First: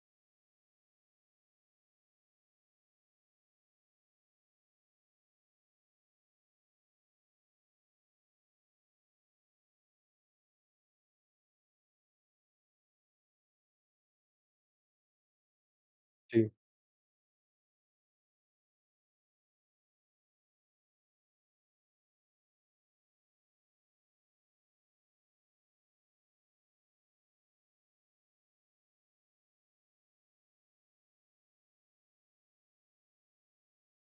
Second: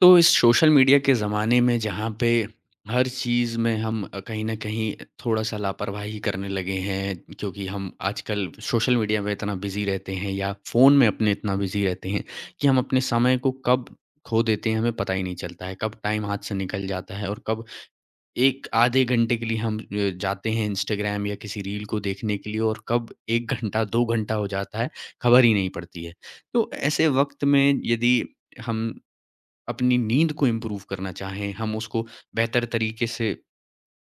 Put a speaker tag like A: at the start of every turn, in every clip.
A: तो इस social media के ज़माने में जहाँ पे हर चीज़ में हम कहीं न कहीं थोड़ा-सा लापरवाही करने लगे हैं, क्योंकि हम आजकल सोशल मीडिया में इतना बिज़ी रहते हैं या फ़ोन में अपने इतना बिज़ी रहते हैं कि हम अपने समय को कब खो देते हैं, हमें पता ही नहीं चलता है। कब टाइम हाथ
B: जी।
A: से निकल जाता है और कब एक आधे घंटे के लिए हम जाते हैं इंस्टाग्राम या किसी रील को देखने के लिए और कब 1 घंटा, 2 घंटा हो जाता है, खबर ही नहीं पड़ती है। तो ऐसे वक़्त में यदि हम अपनी नींद को इम्प्रूव करना चाहें, हम उसको बेहतर तरीके से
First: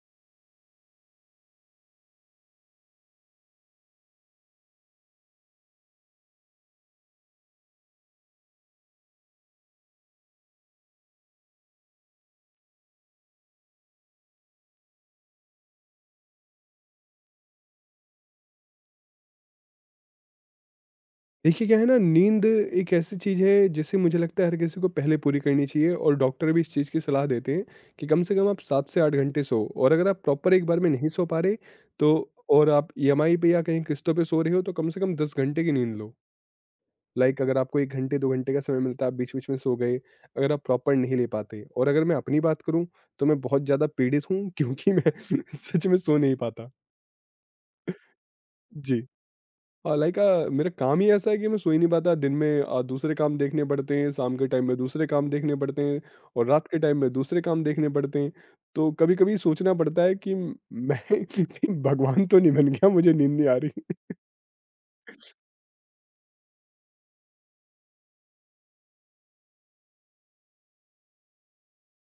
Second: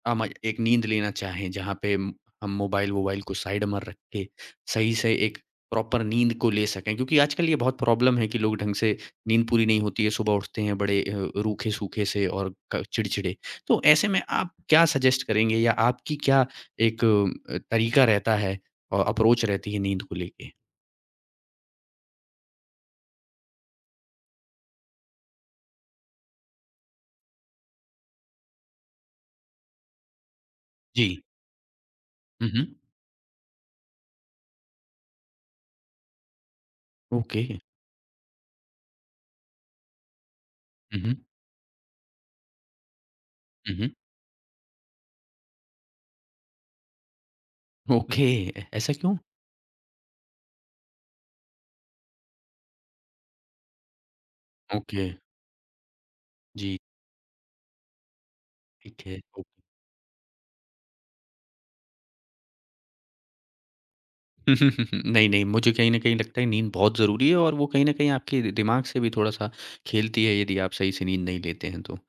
A: अम एक नींद लेना चाहें, जहाँ पे हम मोबाइल-वोबाइल को साइड में रख के सही से एक प्रॉपर नींद को ले सकें। क्योंकि आजकल ये बहुत प्रॉब्लम है कि लोग ढंग से नींद पूरी नहीं होती है, सुबह उठते हैं बड़े रूखे-सूखे से और क चिड़चिड़े। तो ऐसे में आप क्या सजेस्ट करेंगे या आपकी क्या एक तरीका रहता है और अप्रोच रहती है नींद को लेके?
B: देखिए क्या है ना, नींद एक ऐसी चीज़ है जिसे मुझे लगता है हर किसी को पहले पूरी करनी चाहिए और डॉक्टर भी इस चीज़ की सलाह देते हैं कि कम से कम आप 7 से 8 घंटे सोओ। और अगर आप प्रॉपर एक बार में नहीं
A: जी।
B: सो पा रहे तो
A: हुँ, हुँ।
B: और आप ईएमआई पे या कहीं किस्तों पे सो रहे हो तो कम से कम 10 घंटे की नींद लो। Like
A: okay.
B: अगर आपको 1 घंटे 2 घंटे का समय मिलता है आप बीच-बीच में सो गए, अगर आप प्रॉपर
A: हुँ, हुँ।
B: नहीं ले पाते। और अगर मैं अपनी बात करूँ तो मैं बहुत
A: हुँ,
B: ज़्यादा
A: हुँ।
B: पीड़ित हूँ क्योंकि मैं सच में सो नहीं पाता।
A: ओके, ऐसा
B: जी।
A: क्यों?
B: हाँ, लाइक मेरा काम ही ऐसा है कि मैं सो ही नहीं पाता। दिन में दूसरे काम देखने पड़ते हैं, शाम के टाइम में
A: ओके।
B: दूसरे काम देखने पड़ते हैं और रात
A: जी,
B: के टाइम में दूसरे काम देखने पड़ते हैं। तो
A: ठीक
B: कभी
A: है।
B: कभी
A: ओके।
B: सोचना पड़ता है कि मैं कि भगवान तो नहीं बन गया, मुझे नींद नहीं आ रही।
A: नहीं, नहीं, मुझे कहीं न कहीं लगता है नींद बहुत ज़रूरी है और वो कहीं न कहीं आपके दि दिमाग से भी थोड़ा-सा खेलती है यदि आप सही से नींद नहीं लेते हैं तो।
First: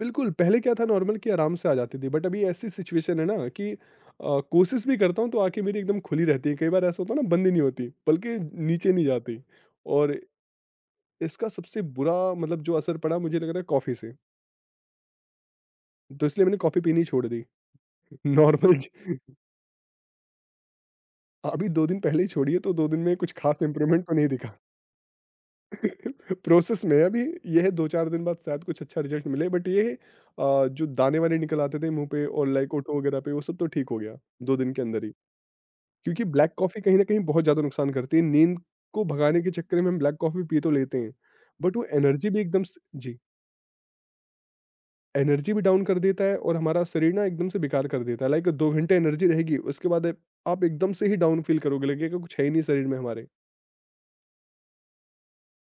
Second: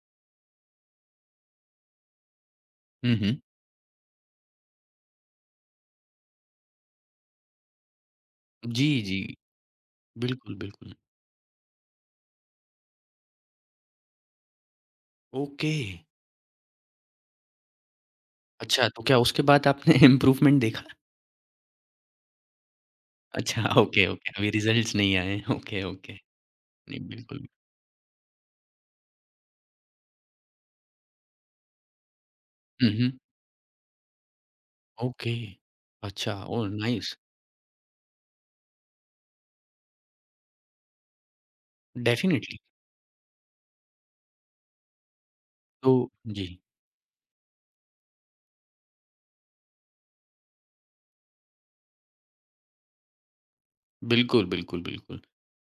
B: बिल्कुल, पहले क्या था नॉर्मल कि आराम से आ जाती थी, बट अभी ऐसी
A: हुँ,
B: सिचुएशन है
A: हुँ।
B: ना कि कोशिश भी करता हूँ तो आंखें मेरी एकदम खुली रहती है। कई बार ऐसा होता है ना बंद ही नहीं होती, बल्कि
A: जी,
B: नीचे नहीं
A: जी।
B: जाती। और
A: बिल्कुल, बिल्कुल।
B: इसका सबसे बुरा मतलब जो असर पड़ा मुझे लग रहा है कॉफ़ी से।
A: ओके।
B: तो इसलिए मैंने कॉफ़ी पीनी छोड़ दी नॉर्मल
A: अच्छा, तो
B: ज
A: क्या उसके बाद आपने इम्प्रूवमेंट देखा?
B: अभी 2 दिन पहले ही छोड़ी है, तो 2 दिन में कुछ
A: अच्छा,
B: खास
A: ओके,
B: इम्प्रूवमेंट तो नहीं
A: ओके। अभी
B: दिखा।
A: रिज़ल्ट्स नहीं आए हैं। Okay, okay.
B: प्रोसेस में
A: नहीं,
B: है अभी,
A: बिल्कुल।
B: ये है 2-4 दिन बाद शायद कुछ अच्छा रिज़ल्ट मिले। बट ये है जो दाने वाने निकल आते थे मुँह पे और लाइक
A: हुँ,
B: ओठों
A: हुँ।
B: वगैरह पे, वो सब तो ठीक हो गया 2 दिन के अंदर ही।
A: ओके।
B: क्योंकि
A: अच्छा
B: ब्लैक
A: ओह!
B: कॉफ़ी कहीं न
A: नाइस।
B: कहीं बहुत ज़्यादा नुकसान करती है, नींद को भगाने के चक्कर में हम ब्लैक कॉफ़ी पी तो लेते हैं, बट वो एनर्जी भी
A: डेफ़िनिटली।
B: एकदम से, जी, एनर्जी भी डाउन
A: तो
B: कर देता है
A: जी।
B: और हमारा शरीर ना एकदम से बेकार कर देता है। लाइक 2 घंटे एनर्जी रहेगी, उसके बाद आप एकदम से ही डाउन फ़ील करोगे, लगेगा कुछ है ही नहीं शरीर में हमारे।
A: बिल्कुल, बिल्कुल, बिल्कुल।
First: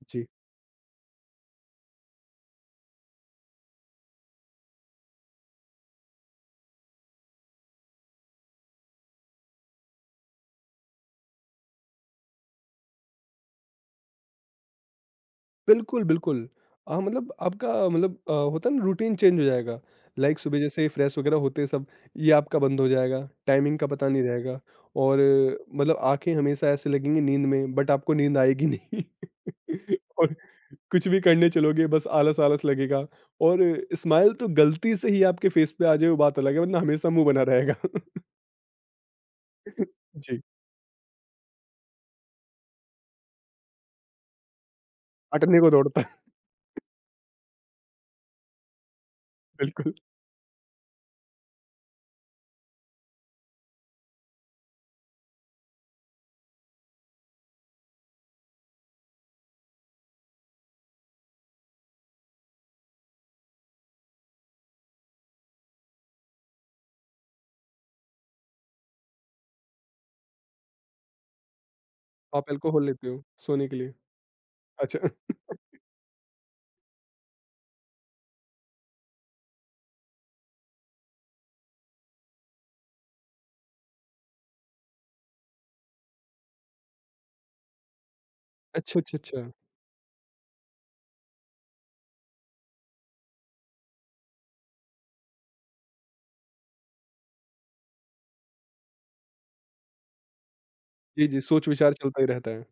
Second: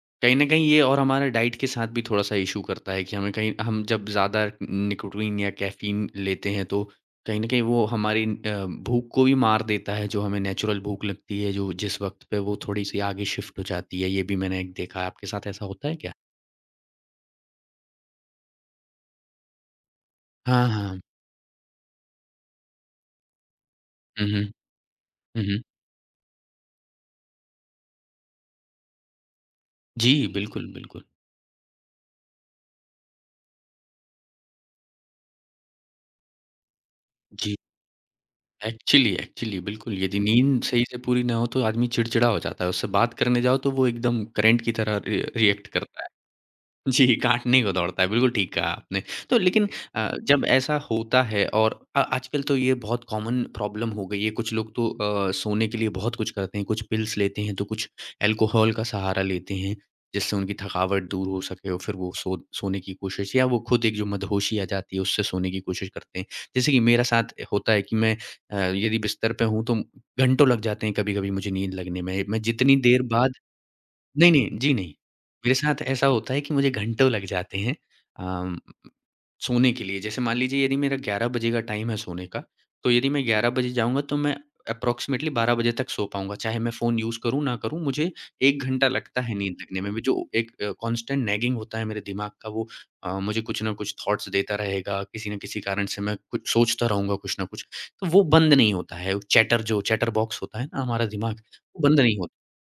B: जी,
A: कहीं न कहीं ये और हमारा डाइट के साथ भी थोड़ा-सा इश्यू करता है कि हमें कहीं हम जब ज़्यादा निकोटीन या कैफ़ीन लेते हैं तो कहीं न कहीं वो हमारी भूख को भी मार देता है, जो हमें नेचुरल भूख लगती है, जो जिस वक़्त पे वो थोड़ी-सी आगे शिफ्ट हो जाती है। ये भी मैंने एक देखा है, आपके साथ ऐसा होता है
B: बिल्कुल,
A: क्या?
B: बिल्कुल। हाँ, मतलब आपका मतलब होता है ना रूटीन चेंज हो जाएगा। लाइक सुबह
A: हाँ,
B: जैसे
A: हाँ।
B: फ्रेश वगैरह होते सब, ये आपका बंद हो जाएगा, टाइमिंग का पता नहीं
A: हुँ, हुँ।
B: रहेगा। और
A: हुँ, हुँ।
B: मतलब आँखें हमेशा ऐसे लगेंगी नींद में, बट आपको नींद आएगी नहीं।
A: जी,
B: और
A: बिल्कुल, बिल्कुल।
B: कुछ भी करने चलोगे बस आलस-आलस लगेगा। और स्माइल तो गलती से ही आपके फेस पे आ जाए वो बात अलग है, वरना हमेशा मुँह बना
A: जी,
B: रहेगा।
A: एक्चुअली एक्चुअली बिल्कुल, यदि
B: जी,
A: नींद सही से पूरी ना हो तो आदमी चिड़चिड़ा हो जाता है। उससे बात करने जाओ तो वो एकदम करंट की तरह रि
B: हटने
A: रिएक्ट
B: को दौड़ता
A: करता है।
B: है,
A: जी, काटने को दौड़ता है, बिल्कुल ठीक कहा आपने। तो लेकिन
B: बिल्कुल।
A: जब ऐसा होता है और आजकल तो ये बहुत कॉमन प्रॉब्लम हो गई है, कुछ लोग तो सोने के लिए बहुत कुछ करते हैं, कुछ पिल्स लेते हैं, तो कुछ अल्कोहल का सहारा लेते हैं, जिससे उनकी थकावट दूर हो सके और फिर वो सोने की कोशिश या वो खुद एक जो मदहोशी आ जाती है, उससे सोने की कोशिश करते हैं। जैसे कि मेरा साथ होता है कि मैं यदि बिस्तर पे हूँ, तो घंटों लग जाते हैं कभी-कभी मुझे नींद लगने में। मैं
B: आप
A: जितनी
B: अल्कोहल
A: देर
B: लेते हो
A: बाद
B: सोने के लिए?
A: नहीं, नहीं। जी, नहीं।
B: अच्छा।
A: मेरे साथ ऐसा होता है कि मुझे घंटों लग जाते हैं अम, सोने के लिए। जैसे मान लीजिए यदि मेरा 11 बजे का टाइम है सोने का, तो यदि मैं 11 बजे जाऊँगा तो मैं अप्रॉक्सिमेटली 12 बजे तक सो पाऊँगा। चाहे मैं फ़ोन यूज़ करूँ, ना करूँ, मुझे 1 घंटा
B: अच्छा, अच्छा,
A: लगता है
B: अच्छा।
A: नींद लगने में भी। जो एक कांस्टेंट नैगिंग होता है मेरे दिमाग का वो मुझे कुछ न कुछ थॉट्स देता रहेगा। किसी न किसी कारण से मैं कुछ सोचता रहूँगा कुछ न कुछ। तो वो बंद नहीं होता है। चैटर जो चैटर बॉक्स होता है ना हमारा
B: जी,
A: दिमाग,
B: जी, सोच
A: वो
B: विचार
A: बंद नहीं
B: चलता ही
A: होता।
B: रहता है।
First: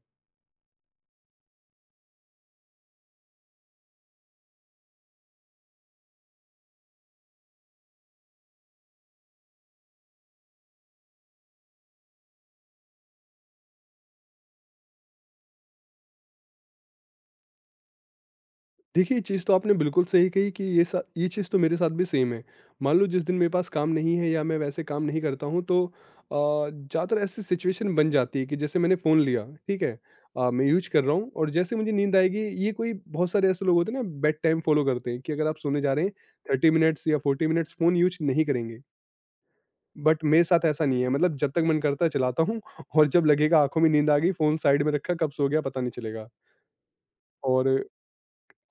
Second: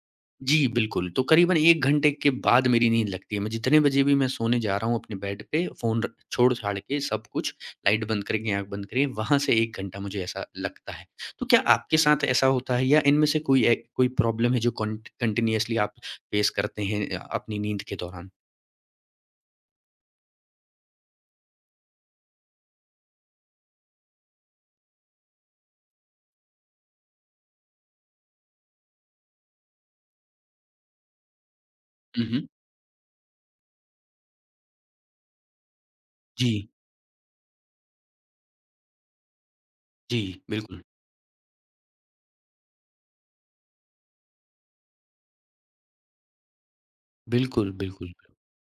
A: जी, बिल्कुल। तो करीबन 1 घंटे के बाद मेरी नींद लगती है। मैं जितने बजे भी मैं सोने जा रहा हूँ अपने बेड पे, फ़ोन र छोड़-छाड़ के सब कुछ, लाइट बंद करके, आँख बंद करके, वहाँ से 1 घंटा मुझे ऐसा लगता है। तो क्या आपके साथ ऐसा होता है या इनमें से कोई ए कोई प्रॉब्लम है जो कॉन्ट कंटीन्यूअसली आप फेस करते हैं अपनी नींद के दौरान?
B: देखिए, ये चीज़ तो आपने बिल्कुल सही कही कि ये चीज़ तो मेरे साथ भी सेम है। मान लो जिस दिन मेरे पास काम नहीं है या मैं वैसे काम नहीं करता हूँ, तो ज़्यादातर ऐसी सिचुएशन बन जाती है कि जैसे मैंने फ़ोन लिया, ठीक है? मैं यूज़ कर रहा हूँ और जैसे मुझे नींद
A: हुँ,
B: आएगी,
A: हुँ।
B: ये कोई बहुत सारे ऐसे लोग होते हैं ना बेड टाइम फ़ॉलो करते हैं कि अगर आप सोने जा रहे हैं
A: जी,
B: 30 मिनट्स या 40 मिनट्स फ़ोन यूज़ नहीं करेंगे।
A: जी,
B: बट मेरे साथ
A: बिल्कुल।
B: ऐसा नहीं है, मतलब जब तक मन करता है चलाता हूँ, और जब लगेगा आँखों में नींद आ गई, फ़ोन साइड में रखा, कब सो गया पता नहीं चलेगा। और
A: बिल्कुल, बिल्कुल।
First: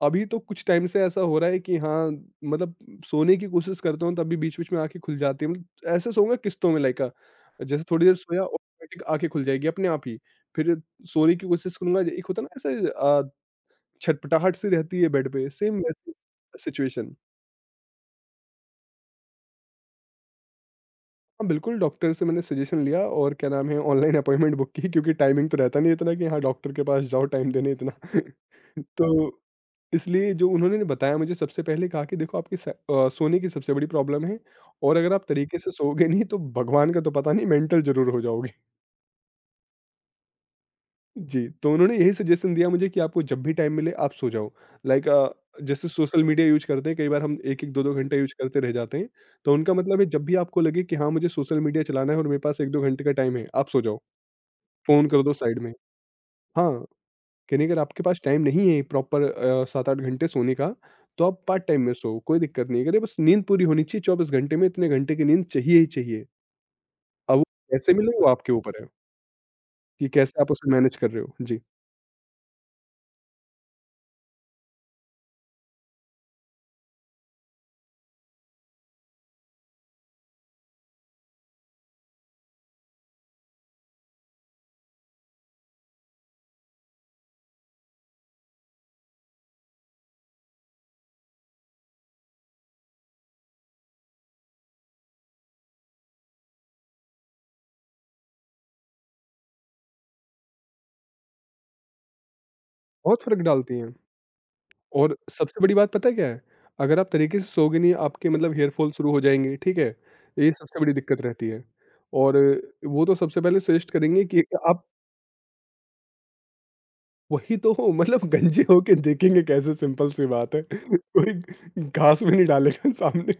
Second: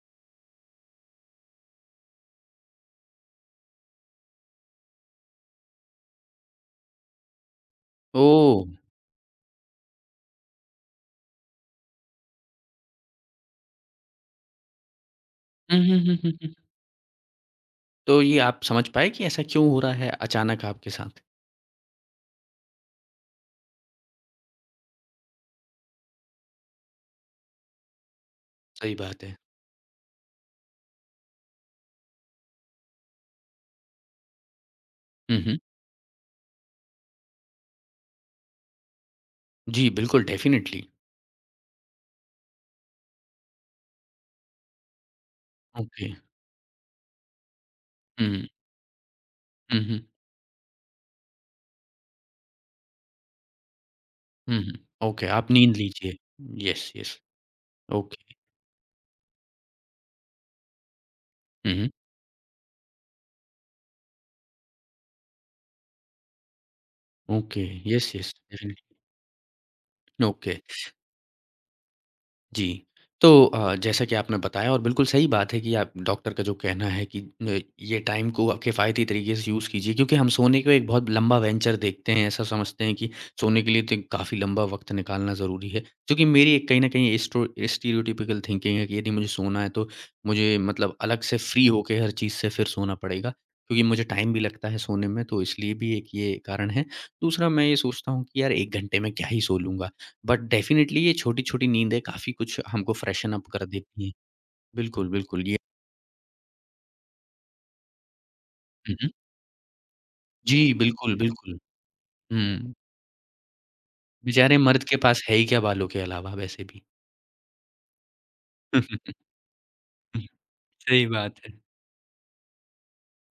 B: अभी तो कुछ टाइम से ऐसा हो रहा है कि हाँ, मतलब सोने की कोशिश करता हूँ तभी बीच-बीच में आँखें खुल जाती हैं। मतलब ऐसे सोऊँगा किस्तों में, लाइक जैसे थोड़ी देर सोया
A: ओह!
B: ऑटोमेटिक आँखें खुल जाएगी अपने आप ही। फिर सोने की कोशिश करूँगा। एक होता है ना ऐसे छटपटाहट सी रहती है बेड पे सेम
A: हुँ, हुँ,
B: वैसी
A: हुँ, हुँ, हुँ।
B: सिचुएशन।
A: तो ये आप समझ पाए कि ऐसा क्यों हो रहा है अचानक आपके साथ?
B: हाँ, बिल्कुल, डॉक्टर से मैंने सजेशन लिया और क्या नाम है ऑनलाइन अपॉइंटमेंट बुक की, क्योंकि टाइमिंग तो रहता नहीं इतना कि हाँ डॉक्टर के पास जाओ टाइम देने इतना।
A: सही बात है।
B: तो इसलिए जो उन्होंने ना बताया, मुझे सबसे पहले कहा कि देखो आपकी सोने की सबसे बड़ी प्रॉब्लम है। और अगर आप
A: हुँ, हुँ।
B: तरीके से सोओगे नहीं तो भगवान का तो पता नहीं, मेंटल ज़रूर हो जाओगे।
A: जी, बिल्कुल, डेफ़िनिटली।
B: जी, तो उन्होंने यही सजेशन दिया मुझे कि आपको जब भी टाइम मिले आप सो जाओ। लाइक जैसे
A: ओके।
B: सोशल मीडिया यूज़ करते हैं कई बार हम 1-1 2-2 घंटे यूज़
A: हुँ,
B: करते रह जाते हैं, तो उनका
A: हुँ,
B: मतलब
A: हुँ,
B: है जब भी आपको लगे कि हाँ, मुझे सोशल मीडिया चलाना है और मेरे पास 1-2 घंटे का टाइम है, आप सो जाओ,
A: हुँ,
B: फ़ोन
A: हुँ।
B: कर
A: ओके,
B: दो
A: आप
B: साइड में।
A: नींद लीजिए।
B: हाँ।
A: Yes, yes.
B: कहीं अगर आपके पास
A: ओके।
B: टाइम नहीं है प्रॉपर 7-8 घंटे सोने का, तो आप पार्ट
A: हुँ,
B: टाइम
A: हुँ।
B: में सोओ, कोई दिक्कत नहीं है। अरे बस नींद पूरी होनी चाहिए 24 घंटे में, इतने घंटे की नींद चाहिए ही चाहिए। अब वो
A: ओके।
B: कैसे
A: येस,
B: मिले वो
A: येस,
B: आपके ऊपर है,
A: डेफ़िनिटली।
B: कि कैसे आप
A: ओके।
B: उसे मैनेज कर रहे हो। जी,
A: जी। तो जैसा कि आपने बताया और बिल्कुल सही बात है कि आप डॉक्टर का जो कहना है कि न ये टाइम को आप किफ़ायती तरीके से यूज़ कीजिए क्योंकि हम सोने को एक बहुत लंबा वेंचर देखते हैं, ऐसा समझते हैं कि सोने के लिए तो काफ़ी लंबा वक़्त निकालना ज़रूरी है। जो कि मेरी एक कहीं न कहीं स्टो स्टीरियोटिपिकल थिंकिंग है कि यदि मुझे सोना है तो मुझे मतलब अलग से फ्री होके हर चीज़ से फिर सोना पड़ेगा, क्योंकि मुझे टाइम भी लगता है सोने में तो इसलिए भी एक ये कारण है। दूसरा मैं ये सोचता हूँ कि यार 1 घंटे में क्या ही सो लूँगा। बट डेफ़िनेटली ये छोटी-छोटी नींदें काफ़ी कुछ हमको
B: बहुत
A: फ्रेशन
B: फ़र्क
A: अप कर
B: डालती हैं।
A: देती हैं। बिल्कुल,
B: और
A: बिल्कुल ये
B: सबसे बड़ी बात पता है क्या है? अगर आप तरीके से सोओगे नहीं, आपके मतलब हेयर फॉल
A: हुँ, हुँ।
B: शुरू हो जाएँगे, ठीक है? ये
A: जी,
B: सबसे बड़ी
A: बिल्कुल,
B: दिक्कत रहती
A: बिल्कुल।
B: है। और
A: हुँ,
B: वो तो सबसे पहले सजेस्ट करेंगे कि
A: बेचारे मर्द
B: आप,
A: के पास है ही क्या बालों के अलावा वैसे भी।
B: वही तो मतलब गंजे होके देखेंगे कैसे, सिंपल सी बात है।
A: सही
B: कोई
A: बात है।
B: घास भी नहीं डालेगा सामने।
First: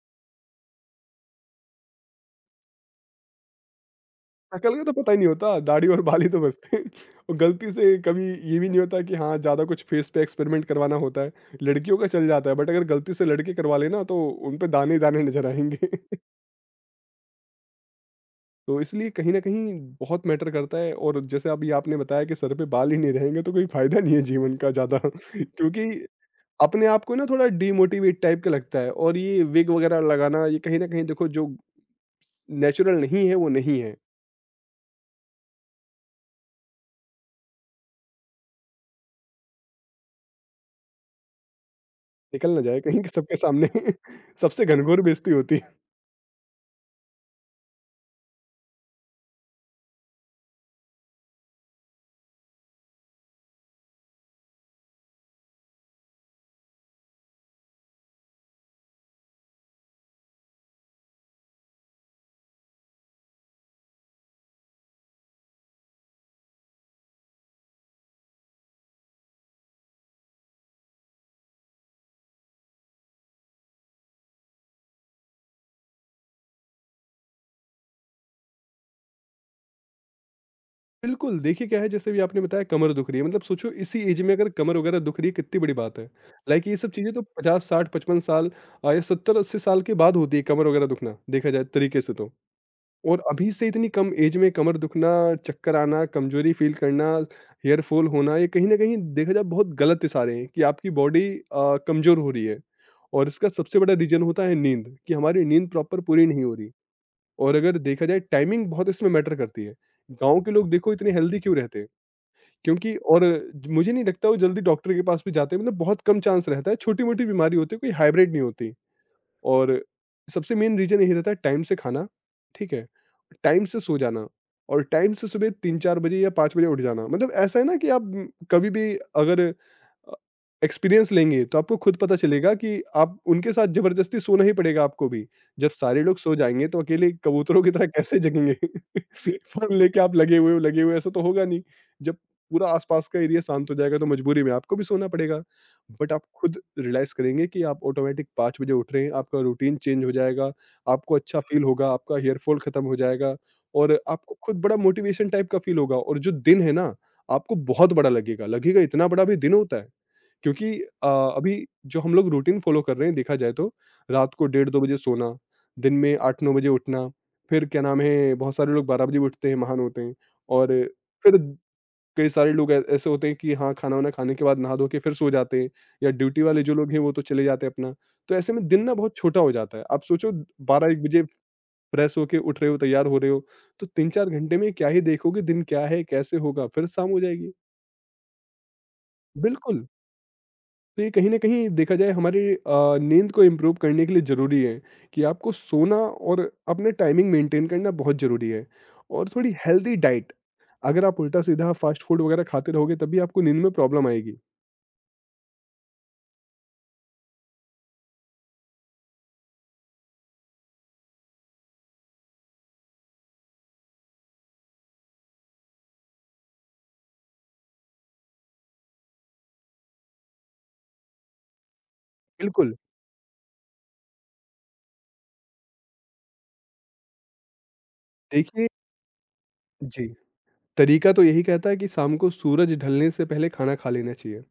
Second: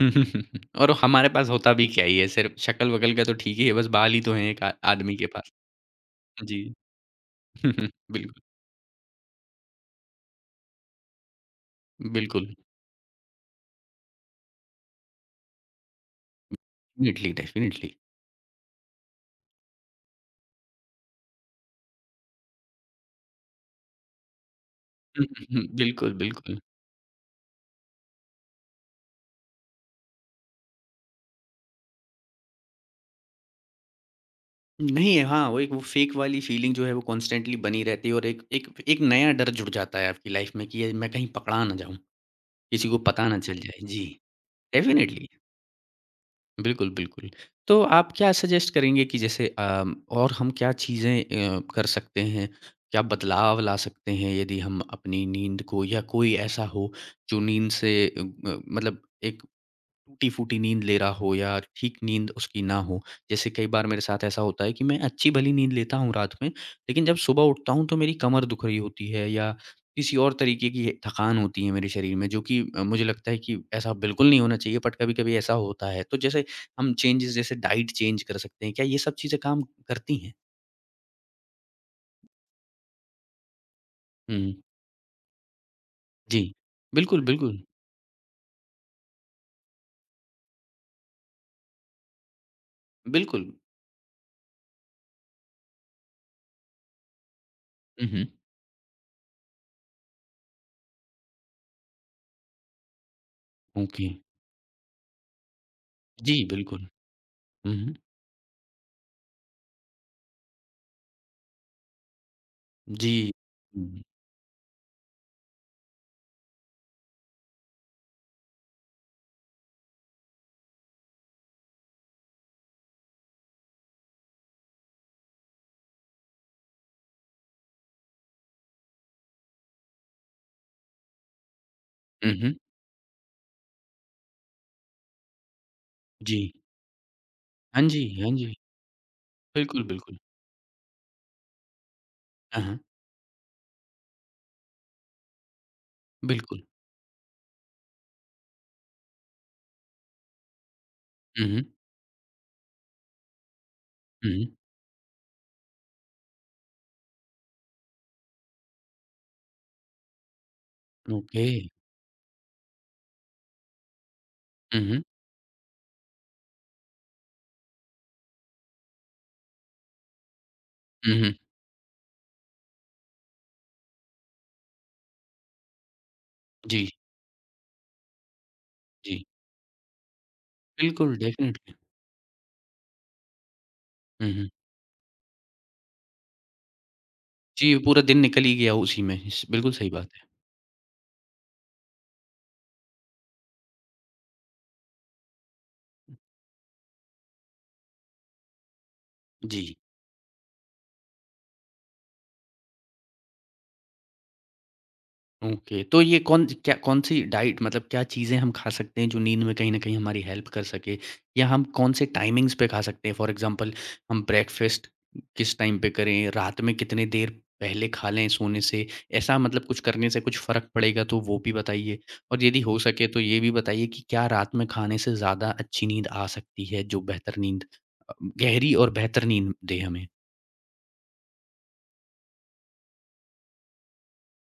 A: और हमारे पास होता भी क्या ही है, सिर्फ़ शक्ल-वकल का तो ठीक ही है, बस बाल ही तो हैं एक आ
B: शक्ल का तो पता
A: आदमी
B: ही
A: के
B: नहीं
A: पास।
B: होता, दाढ़ी और बाल ही तो
A: जी।
B: बचते हैं। और गलती से कभी
A: बिल्कुल,
B: ये भी नहीं होता कि हाँ, ज़्यादा कुछ फेस पे एक्सपेरिमेंट करवाना होता है। लड़कियों का चल जाता
A: बिल्कुल।
B: है, बट अगर गलती से लड़के करवा लें ना तो उन पे दाने ही दाने नज़र आएँगे।
A: Definitely, definitely.
B: तो इसलिए कहीं न कहीं बहुत मैटर करता है। और जैसे अभी आपने बताया कि सर पे बाल ही नहीं रहेंगे तो कोई फ़ायदा नहीं है जीवन का ज़्यादा। क्योंकि
A: बिल्कुल, बिल्कुल।
B: अपने आप को ना थोड़ा डिमोटिवेट टाइप का लगता है। और ये विग वगैरह लगाना, ये कहीं न कहीं देखो जो नेचुरल नहीं है वो नहीं है,
A: नहीं, है। हाँ, वो एक वो फ़ेक वाली फ़ीलिंग जो है वो कॉन्स्टेंटली बनी रहती है और एक एक एक नया डर जुड़ जाता है आपकी लाइफ़ में कि ये मैं कहीं पकड़ा ना जाऊँ,
B: निकल ना जाए
A: किसी को
B: कहीं
A: पता
B: सबके
A: ना चल
B: सामने।
A: जाए। जी,
B: सबसे घनघोर
A: डेफ़िनेटली,
B: बेइज़्ज़ती होती है।
A: बिल्कुल, बिल्कुल। तो आप क्या सजेस्ट करेंगे कि जैसे और हम क्या चीज़ें कर सकते हैं, क्या बदलाव ला सकते हैं यदि हम अपनी नींद को या कोई ऐसा हो जो नींद से मतलब एक टूटी-फूटी नींद ले रहा हो या ठीक नींद उसकी ना हो। जैसे कई बार मेरे साथ ऐसा होता है कि मैं अच्छी-भली नींद लेता हूँ रात में, लेकिन जब सुबह उठता हूँ तो मेरी कमर दुख रही होती है या किसी और तरीके की थकान होती है मेरे शरीर में जो कि मुझे लगता है कि ऐसा बिल्कुल नहीं होना चाहिए बट कभी-कभी ऐसा होता है। तो जैसे हम चेंजेज़ जैसे डाइट चेंज कर सकते हैं, क्या ये सब चीज़ें काम करती हैं?
B: बिल्कुल, देखिए क्या है, जैसे भी आपने बताया कमर दुख रही है, मतलब सोचो इसी ऐज में अगर
A: हुँ,
B: कमर वगैरह दुख रही है कितनी बड़ी बात है।
A: जी।
B: लाइक ये सब चीज़ें
A: बिल्कुल,
B: तो
A: बिल्कुल।
B: 50, 60, 55 साल या 70, 80 साल के बाद होती है कमर वगैरह दुखना, देखा जाए तरीके से तो। और अभी
A: बिल्कुल।
B: से इतनी कम एज में कमर दुखना, चक्कर आना, कमज़ोरी फ़ील करना, हेयर फॉल
A: हुँ, हुँ।
B: होना, ये कहीं न कहीं देखा जाए बहुत गलत इशारे हैं कि आपकी बॉडी कमज़ोर हो रही है। और इसका सबसे बड़ा
A: ओके।
B: रीज़न होता है नींद, कि हमारी नींद प्रॉपर पूरी नहीं
A: जी,
B: हो रही।
A: बिल्कुल।
B: और
A: हुँ,
B: अगर
A: हुँ।
B: देखा जाए टाइमिंग बहुत इसमें मैटर करती है। गाँव के लोग देखो इतने हेल्दी क्यों रहते हैं, क्योंकि
A: जी।
B: और मुझे
A: हुँ,
B: नहीं लगता वो जल्दी डॉक्टर के पास भी जाते हैं। मतलब बहुत कम चांस रहता है, छोटी-मोटी बीमारी होती है, कोई हाइब्रिड नहीं होती। और सबसे मेन रीज़न यही रहता है टाइम से खाना, ठीक है? टाइम से सो जाना और टाइम से सुबह 3-4 बजे या 5 बजे उठ जाना। मतलब ऐसा है ना कि आप कभी भी अगर एक्सपीरियंस लेंगे तो आपको खुद पता
A: हुँ,
B: चलेगा
A: हुँ।
B: कि आप उनके साथ जबरदस्ती सोना ही पड़ेगा आपको भी। जब सारे लोग सो
A: जी।
B: जाएँगे तो अकेले कबूतरों की
A: हाँ
B: तरह
A: जी,
B: कैसे
A: हाँ जी।
B: जगेंगे? फ़ोन
A: बिल्कुल,
B: लेके आप
A: बिल्कुल।
B: लगे हुए हो ऐसा तो होगा नहीं। जब
A: हाँ,
B: पूरा
A: हाँ,
B: आस-पास का एरिया शांत हो जाएगा तो मजबूरी में आपको भी सोना पड़ेगा। बट आप खुद
A: बिल्कुल।
B: रियलाइज़ करेंगे कि आप ऑटोमेटिक 5 बजे उठ रहे हैं, आपका रूटीन चेंज हो जाएगा, आपको अच्छा
A: हुँ, हुँ,
B: फ़ील होगा, आपका हेयर फ़ॉल खत्म हो जाएगा, और
A: हुँ,
B: आपको
A: हुँ।
B: खुद बड़ा मोटिवेशन टाइप का फ़ील होगा। और जो दिन है ना, आपको बहुत बड़ा लगेगा, लगेगा इतना बड़ा भी दिन होता है? क्योंकि
A: ओके।
B: अभी जो हम लोग रूटीन फॉलो कर रहे हैं देखा जाए तो, रात को डेढ़
A: हुँ,
B: 2 बजे
A: हुँ,
B: सोना, दिन में 8-9 बजे उठना, फिर क्या नाम है बहुत सारे लोग 12 बजे भी उठते हैं, महान होते हैं। और
A: हुँ, हुँ।
B: फिर कई सारे लोग ऐ ऐसे होते हैं कि हाँ, खाना-वाना खाने के बाद नहा धो के फिर सो जाते हैं, या ड्यूटी वाले जो
A: जी,
B: लोग हैं वो तो चले जाते हैं अपना। तो ऐसे में दिन ना बहुत
A: जी।
B: छोटा हो जाता है। आप सोचो, 12-1
A: बिल्कुल,
B: बजे
A: डेफ़िनिटली।
B: फ्रेश होके उठ रहे हो, तैयार हो रहे हो, तो 3-4
A: हुँ, हुँ।
B: घंटे में क्या ही देखोगे, दिन क्या है, कैसे होगा, फिर शाम हो जाएगी।
A: जी, पूरा दिन निकल ही गया उसी में। स बिल्कुल
B: बिल्कुल।
A: सही बात है।
B: तो ये कहीं न कहीं देखा जाए, हमारे नींद को इम्प्रूव करने के लिए ज़रूरी है कि आपको सोना और अपने टाइमिंग मेंटेन करना बहुत ज़रूरी है। और थोड़ी
A: जी।
B: हेल्दी डाइट, अगर आप उल्टा-सीधा फास्ट फूड वगैरह खाते रहोगे तब भी आपको नींद में प्रॉब्लम आएगी।
A: ओके, तो ये कौन क्या कौन-सी डाइट मतलब क्या चीज़ें हम खा सकते हैं जो नींद में कहीं न कहीं हमारी हेल्प कर सके? या हम कौन से टाइमिंग्स पे खा सकते हैं? फॉर एग्ज़ाम्पल हम ब्रेकफ़ास्ट किस टाइम पे करें? रात में कितने देर पहले खा लें सोने से? ऐसा मतलब कुछ करने से कुछ फ़र्क पड़ेगा तो वो भी बताइए। और यदि
B: बिल्कुल,
A: हो सके तो ये भी बताइए कि क्या रात में खाने से ज़्यादा अच्छी नींद आ सकती है जो बेहतर नींद अ,
B: देखिए।
A: गहरी और बेहतर नींद दे हमें?
B: जी, तरीका तो यही कहता है कि शाम को सूरज ढलने से पहले खाना खा लेना चाहिए।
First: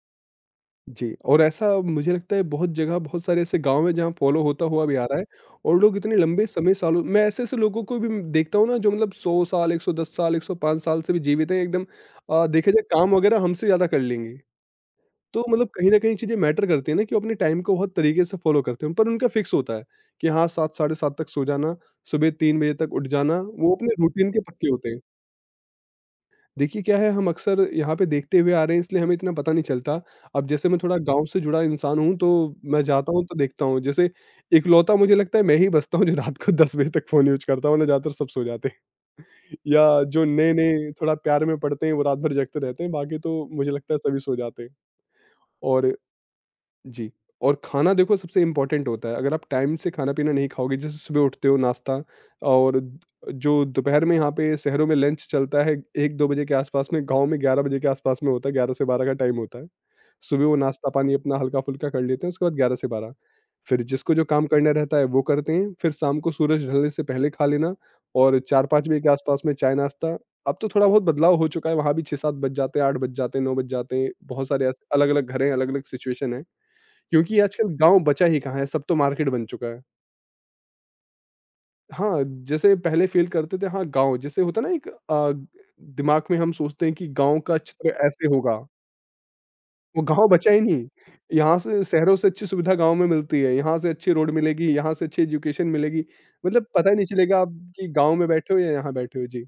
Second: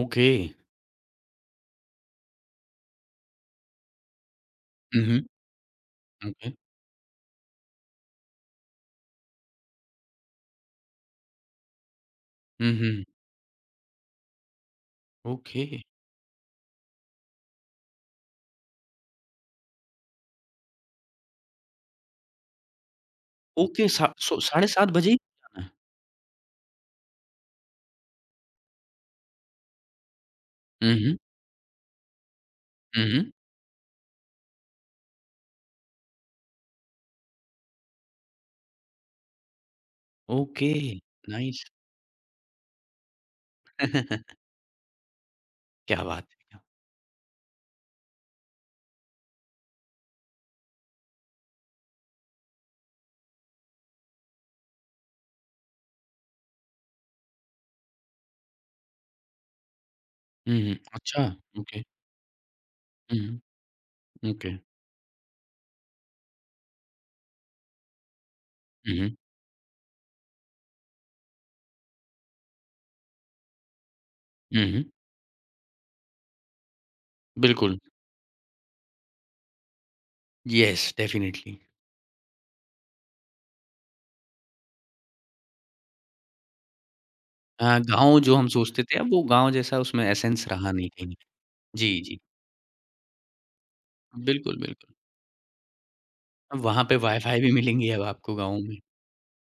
A: ओके।
B: जी, और ऐसा मुझे लगता है बहुत जगह, बहुत सारे ऐसे गाँव में, जहाँ फॉलो होता हुआ भी
A: हुँ,
B: आ रहा है।
A: हुँ।
B: और लोग इतने लंबे
A: ओके।
B: समय, सालों, मैं ऐसे-ऐसे लोगों को भी देखता हूँ ना, जो मतलब 100 साल, 110 साल, 105 साल से भी जीवित हैं एकदम।
A: हुँ,
B: देखा जाए
A: हुँ।
B: काम वगैरह हमसे ज़्यादा कर लेंगे। तो मतलब
A: ओके।
B: कहीं न कहीं चीज़ें मैटर करती हैं ना, कि वो अपने टाइम को बहुत तरीके से फॉलो करते हैं, पर उनका फिक्स होता है कि हाँ, 7 साढ़े 7 तक सो जाना, सुबह 3 बजे तक उठ जाना, वो
A: ओके,
B: अपने
A: सा
B: रूटीन
A: सो
B: के
A: साढ़े
B: पक्के
A: 7
B: होते हैं।
A: बजे ही जाना है?
B: देखिए क्या है, हम अक्सर यहाँ पे देखते हुए आ रहे हैं इसलिए हमें इतना पता नहीं चलता। अब जैसे मैं
A: हुँ,
B: थोड़ा
A: हुँ।
B: गाँव से जुड़ा इंसान हूँ, तो मैं
A: हुँ,
B: जाता हूँ
A: हुँ।
B: तो देखता हूँ, जैसे इकलौता मुझे लगता है मैं ही बचता हूँ जो रात को 10 बजे तक फ़ोन यूज़ करता हूँ, वरना ज़्यादातर सब सो जाते हैं। या जो
A: ओके,
B: नए-नए थोड़ा प्यार में
A: नाइस।
B: पड़ते हैं वो रात भर जगते रहते हैं, बाकी तो मुझे लगता है सभी सो जाते हैं। और
A: क्या बात है! क्या
B: जी, और खाना देखो सबसे इम्पोर्टेंट होता है, अगर आप टाइम से खाना-पीना नहीं खाओगे, जैसे सुबह उठते हो नाश्ता। और जो दोपहर में यहाँ पे शहरों में लंच चलता है 1-2 बजे के आसपास में, गाँव में 11 बजे के आसपास में होता है, 11 से 12 का टाइम होता है। सुबह वो
A: हुँ, हुँ।
B: नाश्ता-पानी
A: अच्छा,
B: अपना
A: ओके।
B: हल्का-फुल्का कर लेते हैं, उसके बाद 11 से 12,
A: हुँ, हुँ।
B: फिर जिसको जो काम
A: ओके।
B: करना रहता है वो करते हैं, फिर शाम को सूरज ढलने से पहले खा लेना, और 4-5
A: हुँ,
B: बजे के
A: हुँ।
B: आसपास में चाय-नाश्ता। अब तो थोड़ा बहुत बदलाव हो चुका है, वहाँ भी 6-7 बज जाते हैं, 8 बज जाते हैं, 9 बज जाते हैं, बहुत
A: हुँ,
B: सारे
A: हुँ।
B: ऐसे अलग-अलग घर हैं, अलग-अलग सिचुएशन है। क्योंकि आजकल
A: बिल्कुल।
B: गाँव बचा ही कहाँ है, सब तो मार्केट बन चुका है।
A: Yes, definitely.
B: हाँ, जैसे पहले फ़ील करते थे, हाँ, गाँव जैसे होता है ना एक, दिमाग में हम सोचते हैं कि गाँव का
A: हाँ,
B: चित्र
A: गाँव
B: ऐसे
A: जो हम
B: होगा,
A: सोचते थे, अब वो गाँव जैसा
B: वो
A: उसमें
B: गाँव
A: एसेंस
B: बचा ही
A: रहा
B: नहीं।
A: नहीं कहीं।
B: यहाँ से
A: जी,
B: शहरों
A: जी।
B: से अच्छी सुविधा गाँव में मिलती है, यहाँ से अच्छी रोड
A: बिल्कुल,
B: मिलेगी,
A: बिल्कुल।
B: यहाँ से अच्छी एजुकेशन मिलेगी,
A: अब
B: मतलब
A: वहाँ
B: पता
A: पे
B: ही नहीं
A: वाई-फाई
B: चलेगा
A: भी
B: आप
A: मिलेंगी
B: कि
A: अब
B: गाँव में
A: आपको
B: बैठे
A: गाँव
B: हो या
A: में।
B: यहाँ बैठे हो। जी,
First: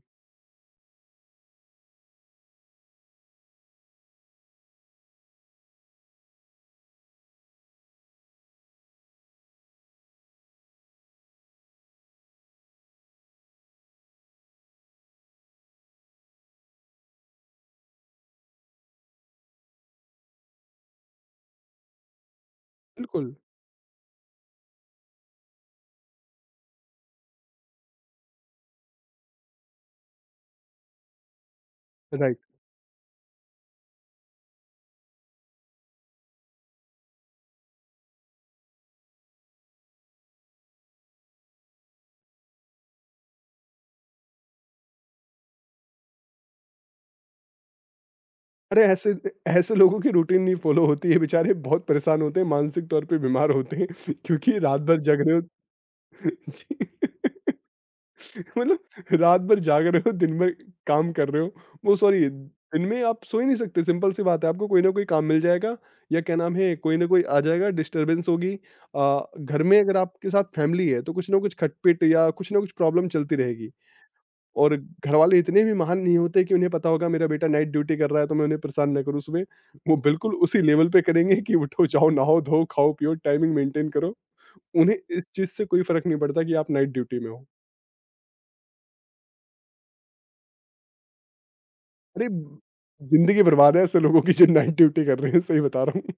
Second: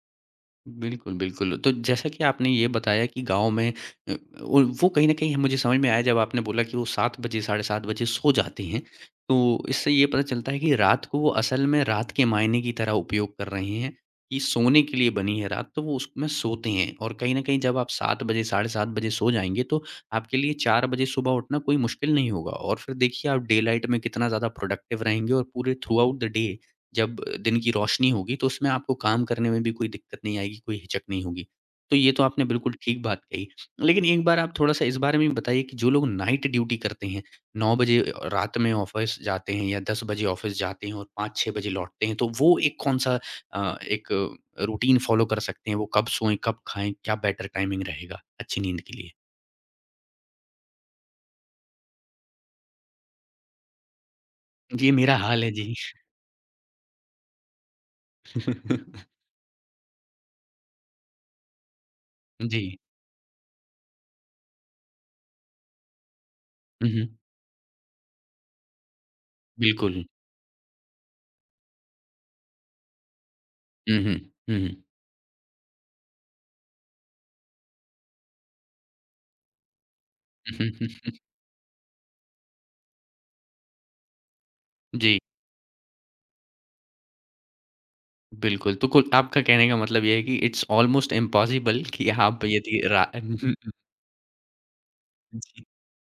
A: बिल्कुल, बिल्कुल। तो जैसा कि आपने ये बताया कि गाँव में अ, वो कहीं न कहीं मुझे समझ में आया जब आपने बोला कि वो 7 बजे, साढ़े 7 बजे सो जाती हैं। तो इससे ये पता चलता है कि रात को वो असल में रात के मायने की तरह उपयोग कर रहे हैं कि सोने के लिए बनी है रात, तो वो उसमें सोते हैं। और कहीं न कहीं जब आप 7 बजे, साढ़े 7 बजे सो जाएँगे तो आपके लिए 4 बजे सुबह उठना कोई मुश्किल नहीं होगा। और फिर देखिए
B: बिल्कुल,
A: आप डे लाइट में कितना ज़्यादा प्रोडक्टिव रहेंगे और पूरे थ्रू आउट द डे जब दिन की रोशनी होगी तो उसमें आपको काम करने में भी कोई दिक्कत नहीं आएगी, कोई हिचक नहीं होगी। तो ये तो
B: राइट।
A: आपने बिल्कुल ठीक बात कही। लेकिन एक बार आप थोड़ा-सा इस बारे में भी बताइए कि जो लोग नाइट ड्यूटी करते हैं, 9 बजे रात में ऑफ़िस जाते हैं या 10 बजे ऑफ़िस जाते हैं और 5-6 बजे लौटते हैं, तो वो एक कौन-सा एक रूटीन फ़ॉलो कर सकते हैं? वो कब सोएँ, कब खाएँ, क्या बेटर टाइमिंग रहेगा अच्छी नींद
B: अरे,
A: के लिए?
B: ऐसे ऐसे लोगों की रूटीन नहीं फ़ॉलो होती है, बेचारे बहुत परेशान होते हैं, मानसिक तौर पे बीमार होते हैं, क्योंकि रात
A: ये
B: भर
A: मेरा
B: जग रहे हो।
A: हाल है जी।
B: जी। मतलब रात भर जाग रहे हो, दिन भर काम कर रहे हो। वो सॉरी,
A: जी।
B: दिन में आप सो ही नहीं सकते, सिंपल सी बात है। आपको कोई ना कोई काम मिल जाएगा, या क्या नाम है,
A: हुँ,
B: कोई ना
A: हुँ।
B: कोई आ जाएगा, डिस्टर्बेंस होगी। घर में अगर
A: बिल्कुल।
B: आपके साथ फैमिली है, तो कुछ ना कुछ खटपट या कुछ ना कुछ प्रॉब्लम चलती रहेगी।
A: हुँ, हुँ। हुँ,
B: और
A: हुँ।
B: घरवाले इतने भी महान नहीं होते कि उन्हें पता होगा मेरा बेटा नाइट ड्यूटी कर रहा है, तो मैं उन्हें परेशान ना करूँ सुबह। वो बिल्कुल उसी
A: हुँ, हुँ,
B: लेवल पे
A: हुँ।
B: करेंगे कि उठो, जाओ, नहाओ, धो, खाओ, पियो, टाइमिंग मेंटेन करो। उन्हें
A: जी।
B: इस चीज़ से कोई फ़र्क नहीं पड़ता कि आप नाइट ड्यूटी में हो।
A: बिल्कुल, तो कुल आपका कहने का मतलब ये है कि इट्स ऑलमोस्ट इम्पॉसिबल कि
B: अरे!
A: आप यदि रा
B: ज़िंदगी बर्बाद है ऐसे लोगों की जो नाइट ड्यूटी कर रहे हैं, सही
A: जी,
B: बता रहा हूँ।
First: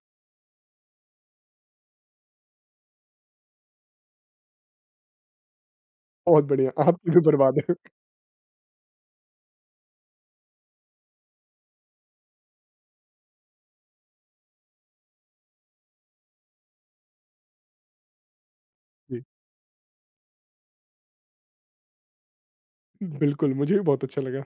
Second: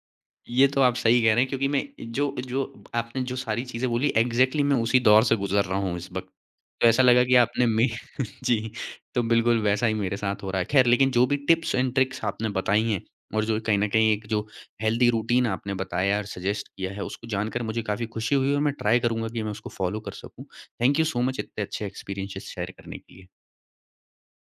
A: ये तो आप सही कह रहे हैं क्योंकि मैं जो जो आपने जो सारी चीज़ें बोली एग्ज़ैक्टली मैं उसी दौर से गुज़र रहा हूँ इस वक़्त।
B: बहुत बढ़िया,
A: तो ऐसा
B: आपकी भी
A: लगा कि
B: बर्बाद
A: आपने
B: है।
A: मे जी, तो बिल्कुल वैसा ही मेरे साथ हो रहा है। ख़ैर लेकिन जो भी टिप्स एंड ट्रिक्स आपने बताई हैं और जो कहीं न कहीं एक जो हेल्दी रूटीन आपने बताया और सजेस्ट किया है, उसको जानकर मुझे काफ़ी खुशी हुई और मैं ट्राई
B: जी,
A: करूँगा कि मैं उसको फ़ॉलो कर सकूँ। थैंक यू सो मच इतने अच्छे एक्सपीरियंसेस शेयर करने के लिए।
B: बिल्कुल, मुझे भी बहुत अच्छा लगा।